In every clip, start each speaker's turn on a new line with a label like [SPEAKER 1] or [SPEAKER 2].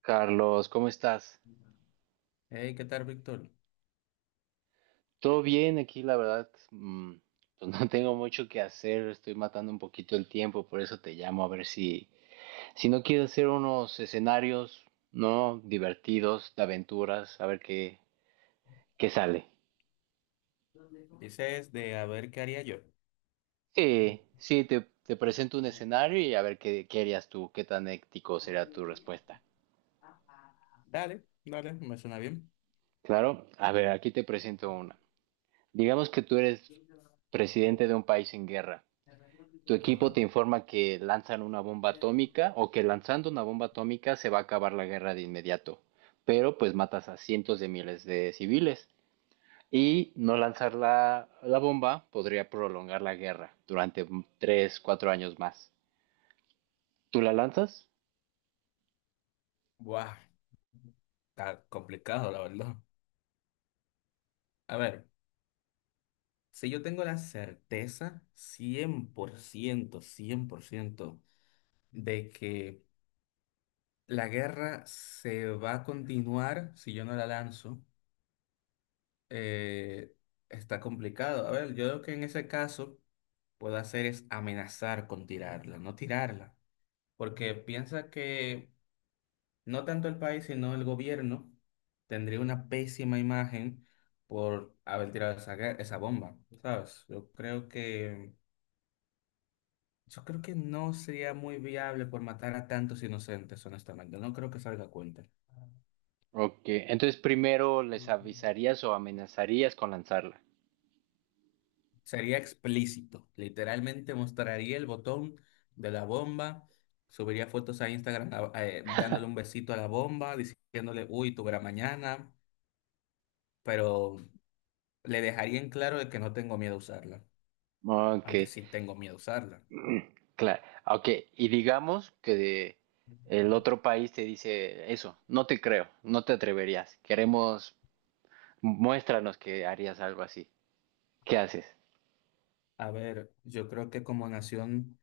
[SPEAKER 1] Carlos, ¿cómo estás? ¿Todo bien aquí? La verdad, mm, pues no tengo mucho que hacer, estoy matando un poquito el tiempo, por eso te llamo a ver si no quieres hacer unos escenarios, ¿no? Divertidos, de aventuras, a ver qué sale. Sí, sí, te presento un escenario y a ver qué harías tú, qué tan ético será tu respuesta.
[SPEAKER 2] Dale, dale, me suena bien.
[SPEAKER 1] Claro, a ver, aquí te presento una. Digamos que tú eres presidente de un país en guerra. Tu equipo
[SPEAKER 2] Ajá.
[SPEAKER 1] te informa que lanzan una bomba atómica o que lanzando una bomba atómica se va a acabar la guerra de inmediato, pero pues matas a cientos de miles de civiles. Y no lanzar la bomba podría prolongar la guerra durante tres, cuatro años más. ¿Tú la lanzas?
[SPEAKER 2] Buah, está complicado, la verdad. A ver, si yo tengo la certeza cien por ciento de que la guerra se va a continuar si yo no la lanzo, eh, está complicado. A ver, yo lo que en ese caso puedo hacer es amenazar con tirarla, no tirarla. Porque piensa que no tanto el país, sino el gobierno, tendría una pésima imagen por haber tirado esa bomba, ¿sabes? Yo creo que no sería muy viable por matar a tantos inocentes, honestamente. No creo que salga a cuenta.
[SPEAKER 1] Ok, entonces primero les avisarías o amenazarías con lanzarla.
[SPEAKER 2] Sería explícito. Literalmente mostraría el botón de la bomba, subiría fotos a Instagram dándole un besito a la bomba, diciéndole, uy, tú verás mañana, pero le dejaría en claro de que no tengo miedo a usarla
[SPEAKER 1] Ok.
[SPEAKER 2] aunque sí tengo miedo a usarla.
[SPEAKER 1] Claro, ok, y digamos que el otro país te dice eso, no te creo, no te atreverías, queremos, muéstranos que harías algo así, ¿qué haces?
[SPEAKER 2] A ver, yo creo que como nación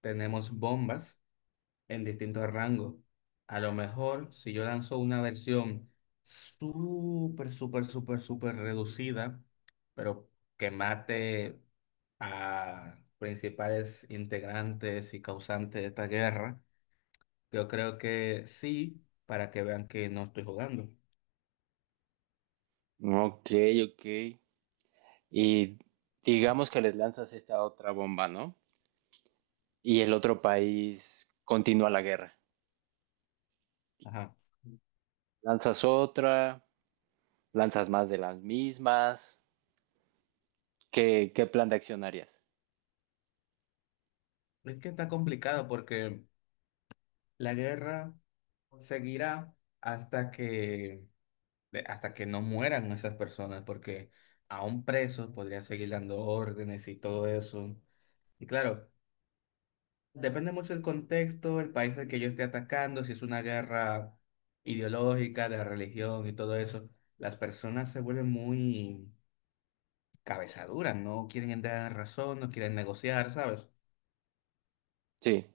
[SPEAKER 2] tenemos bombas en distintos rangos. A lo mejor si yo lanzo una versión súper, súper, súper, súper reducida, pero que mate a principales integrantes y causantes de esta guerra, yo creo que sí, para que vean que no estoy jugando.
[SPEAKER 1] Ok, ok, y digamos que les lanzas esta otra bomba, ¿no? Y el otro país continúa la guerra,
[SPEAKER 2] Ajá.
[SPEAKER 1] lanzas otra, lanzas más de las mismas, ¿ qué plan de acción harías?
[SPEAKER 2] Es que está complicado porque la guerra seguirá hasta que hasta que no mueran esas personas, porque aún presos podrían seguir dando órdenes y todo eso. Y claro, depende mucho del contexto, el país al que yo esté atacando, si es una guerra ideológica, de religión y todo eso, las personas se vuelven muy cabezaduras, no quieren entrar en razón, no quieren negociar, ¿sabes?
[SPEAKER 1] Sí.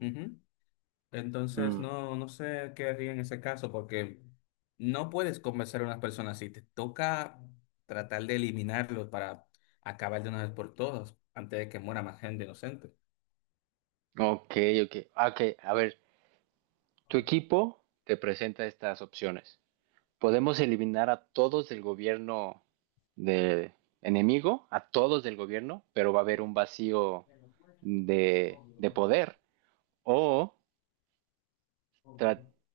[SPEAKER 2] Ujú. Entonces,
[SPEAKER 1] Mm,
[SPEAKER 2] no sé qué haría en ese caso, porque no puedes convencer a unas personas así. Te toca tratar de eliminarlos para acabar de una vez por todas, antes de que muera más gente inocente.
[SPEAKER 1] ok, ok, ah, ok, a ver. Tu equipo te presenta estas opciones. Podemos eliminar a todos del gobierno de enemigo, a todos del gobierno, pero va a haber un vacío de poder. O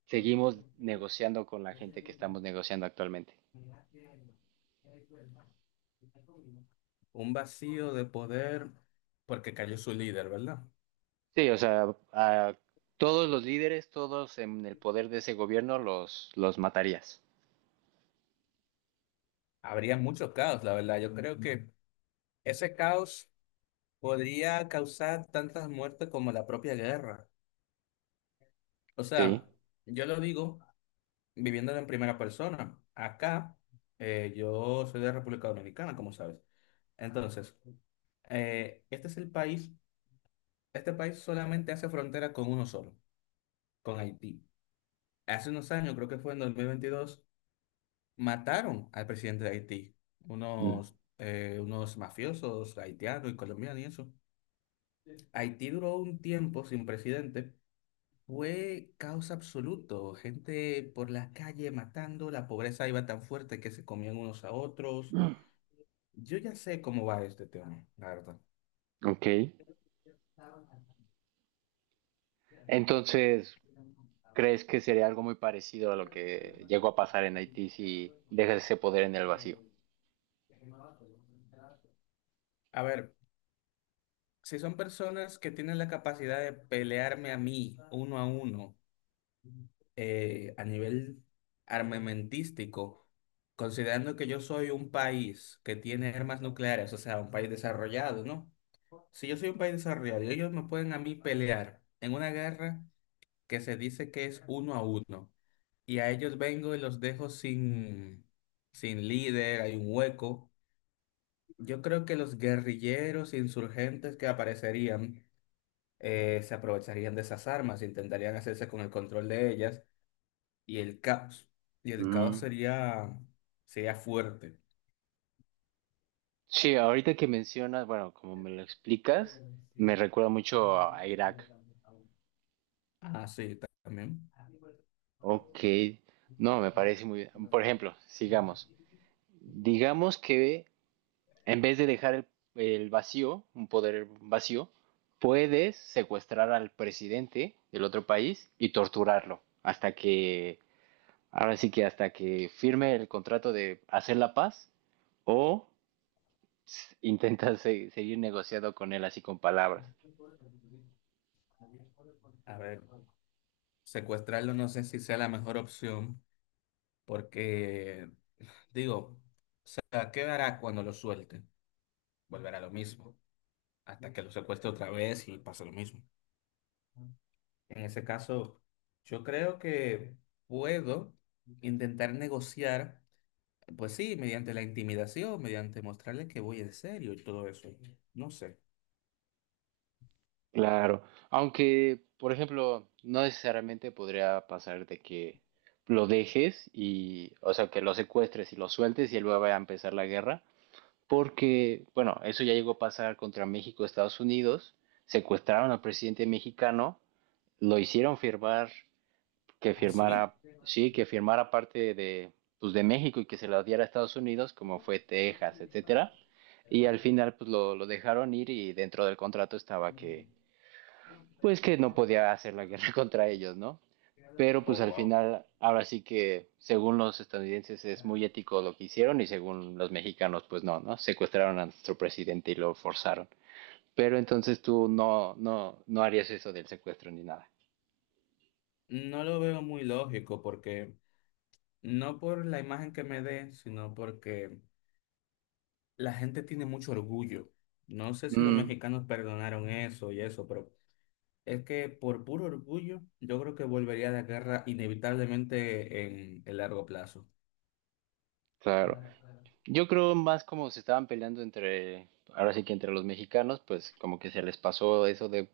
[SPEAKER 1] seguimos negociando con la gente que estamos negociando actualmente.
[SPEAKER 2] Un vacío de poder porque cayó su líder, ¿verdad?
[SPEAKER 1] Sí, o sea, a todos los líderes, todos en el poder de ese gobierno, los matarías.
[SPEAKER 2] Habría mucho caos, la verdad. Yo creo que ese caos podría causar tantas muertes como la propia guerra. O
[SPEAKER 1] Sí.
[SPEAKER 2] sea, yo lo digo viviéndolo en primera persona. Acá, yo soy de República Dominicana, como sabes. Entonces, eh, este es el país, este país solamente hace frontera con uno solo, con Haití. Hace unos años, creo que fue en 2022 mataron al presidente de Haití,
[SPEAKER 1] Mm.
[SPEAKER 2] unos mafiosos haitianos y colombianos y eso. Haití duró un tiempo sin presidente. Fue caos absoluto, gente por las calles matando, la pobreza iba tan fuerte que se comían unos a otros. Yo ya sé cómo va este tema, la verdad.
[SPEAKER 1] Ok. Entonces, ¿crees que sería algo muy parecido a lo que llegó a pasar en Haití si dejas ese poder en el vacío?
[SPEAKER 2] A ver, si son personas que tienen la capacidad de pelearme a mí uno a uno, a nivel armamentístico, considerando que yo soy un país que tiene armas nucleares, o sea, un país desarrollado, ¿no? Si yo soy un país desarrollado y ellos me pueden a mí pelear en una guerra que se dice que es uno a uno, y a ellos vengo y los dejo sin líder, hay un hueco. Yo creo que los guerrilleros insurgentes que aparecerían se aprovecharían de esas armas, intentarían hacerse con el control de ellas y el caos. Y el caos
[SPEAKER 1] Mm.
[SPEAKER 2] sería fuerte.
[SPEAKER 1] Sí, ahorita que mencionas, bueno, como me lo explicas, me recuerda mucho a Irak.
[SPEAKER 2] Ah, sí, también.
[SPEAKER 1] Ok, no, me parece muy bien. Por ejemplo, sigamos. Digamos que en vez de dejar el vacío, un poder vacío, puedes secuestrar al presidente del otro país y torturarlo hasta que, ahora sí que hasta que firme el contrato de hacer la paz. O intentas seguir negociando con él así con palabras.
[SPEAKER 2] A ver, secuestrarlo no sé si sea la mejor opción, porque, digo, o sea, ¿qué hará cuando lo suelte? Volverá a lo mismo, hasta que lo secuestre otra vez y pasa lo mismo. En ese caso, yo creo que puedo intentar negociar, pues sí, mediante la intimidación, mediante mostrarle que voy en serio y todo eso. No sé.
[SPEAKER 1] Claro. Aunque, por ejemplo, no necesariamente podría pasar de que lo dejes y, o sea, que lo secuestres y lo sueltes y luego vaya a empezar la guerra, porque, bueno, eso ya llegó a pasar contra México, Estados Unidos, secuestraron al presidente mexicano, lo hicieron firmar que
[SPEAKER 2] ¿Ah, sí?
[SPEAKER 1] firmara, sí, que firmara parte de, pues, de México y que se la diera a Estados Unidos, como fue Texas, etcétera. Y al final, pues lo dejaron ir y dentro del contrato estaba que, pues que no podía hacer la guerra contra ellos, ¿no? Pero pues
[SPEAKER 2] Oh,
[SPEAKER 1] al
[SPEAKER 2] wow.
[SPEAKER 1] final, ahora sí que según los estadounidenses es muy ético lo que hicieron y según los mexicanos, pues no, ¿no? Secuestraron a nuestro presidente y lo forzaron. Pero entonces tú no, no, no harías eso del secuestro ni nada.
[SPEAKER 2] No lo veo muy lógico porque no por la imagen que me dé, sino porque la gente tiene mucho orgullo. No sé si los
[SPEAKER 1] Mm,
[SPEAKER 2] mexicanos perdonaron eso y eso, pero es que por puro orgullo yo creo que volvería a la guerra inevitablemente en el largo plazo.
[SPEAKER 1] claro. Yo creo más como se estaban peleando entre, ahora sí que entre los mexicanos, pues como que se les pasó eso de,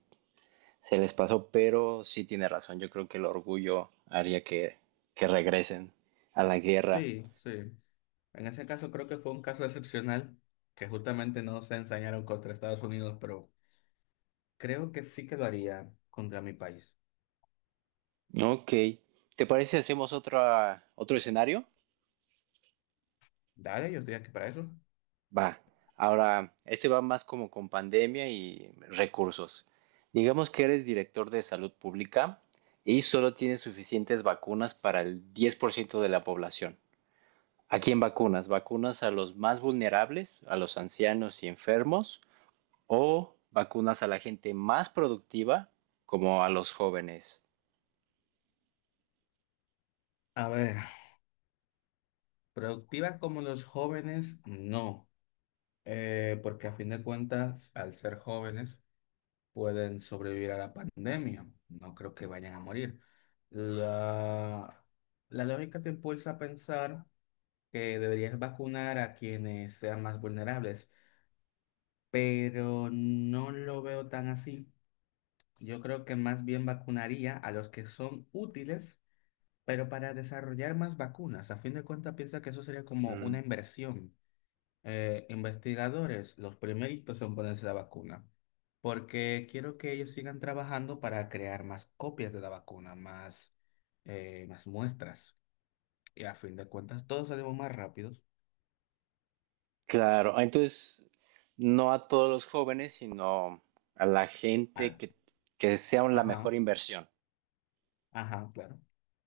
[SPEAKER 1] se les pasó, pero sí tiene razón, yo creo que el orgullo haría que regresen a la guerra.
[SPEAKER 2] Sí, sí. En ese caso creo que fue un caso excepcional que justamente no se ensañaron contra Estados Unidos, pero creo que sí que lo haría contra mi país.
[SPEAKER 1] Ok, ¿te parece si hacemos otra, otro escenario?
[SPEAKER 2] Dale, yo estoy aquí para eso.
[SPEAKER 1] Va, ahora, este va más como con pandemia y recursos. Digamos que eres director de salud pública y solo tienes suficientes vacunas para el 10% de la población. Aquí en vacunas, vacunas a los más vulnerables, a los ancianos y enfermos, o vacunas a la gente más productiva, como a los jóvenes.
[SPEAKER 2] A ver, productivas como los jóvenes, no. Porque a fin de cuentas, al ser jóvenes, pueden sobrevivir a la pandemia. No creo que vayan a morir. La, la lógica te impulsa a pensar que deberías vacunar a quienes sean más vulnerables, pero no lo veo tan así. Yo creo que más bien vacunaría a los que son útiles, pero para desarrollar más vacunas. A fin de cuentas, piensa que eso sería como una
[SPEAKER 1] Mm.
[SPEAKER 2] inversión. Investigadores, los primeritos en ponerse la vacuna, porque quiero que ellos sigan trabajando para crear más copias de la vacuna, más muestras. Y a fin de cuentas, todos salimos más rápidos.
[SPEAKER 1] Claro, entonces no a todos los jóvenes, sino a la gente
[SPEAKER 2] Ah,
[SPEAKER 1] que sea la
[SPEAKER 2] ajá,
[SPEAKER 1] mejor inversión.
[SPEAKER 2] ajá, claro.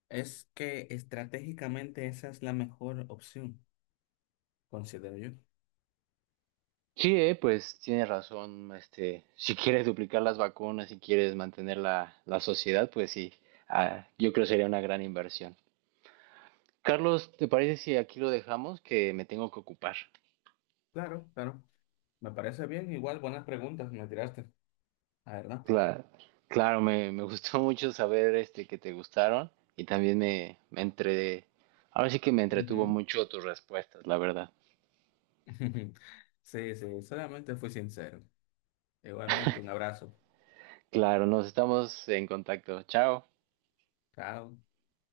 [SPEAKER 2] Es que estratégicamente esa es la mejor opción, considero yo.
[SPEAKER 1] Sí, pues tiene razón, este, si quieres duplicar las vacunas, si quieres mantener la sociedad, pues sí, ah, yo creo que sería una gran inversión. Carlos, ¿te parece si aquí lo dejamos? Que me tengo que ocupar.
[SPEAKER 2] Claro, claro. Me parece bien. Igual, buenas preguntas me tiraste, la verdad.
[SPEAKER 1] Claro, claro me gustó mucho saber este, que te gustaron y también me entre... Ahora sí que me entretuvo mucho tus respuestas, la verdad.
[SPEAKER 2] Ujú. Sí, sí, solamente fui sincero. Igualmente, un abrazo.
[SPEAKER 1] Claro, nos estamos en contacto. Chao.
[SPEAKER 2] Chao.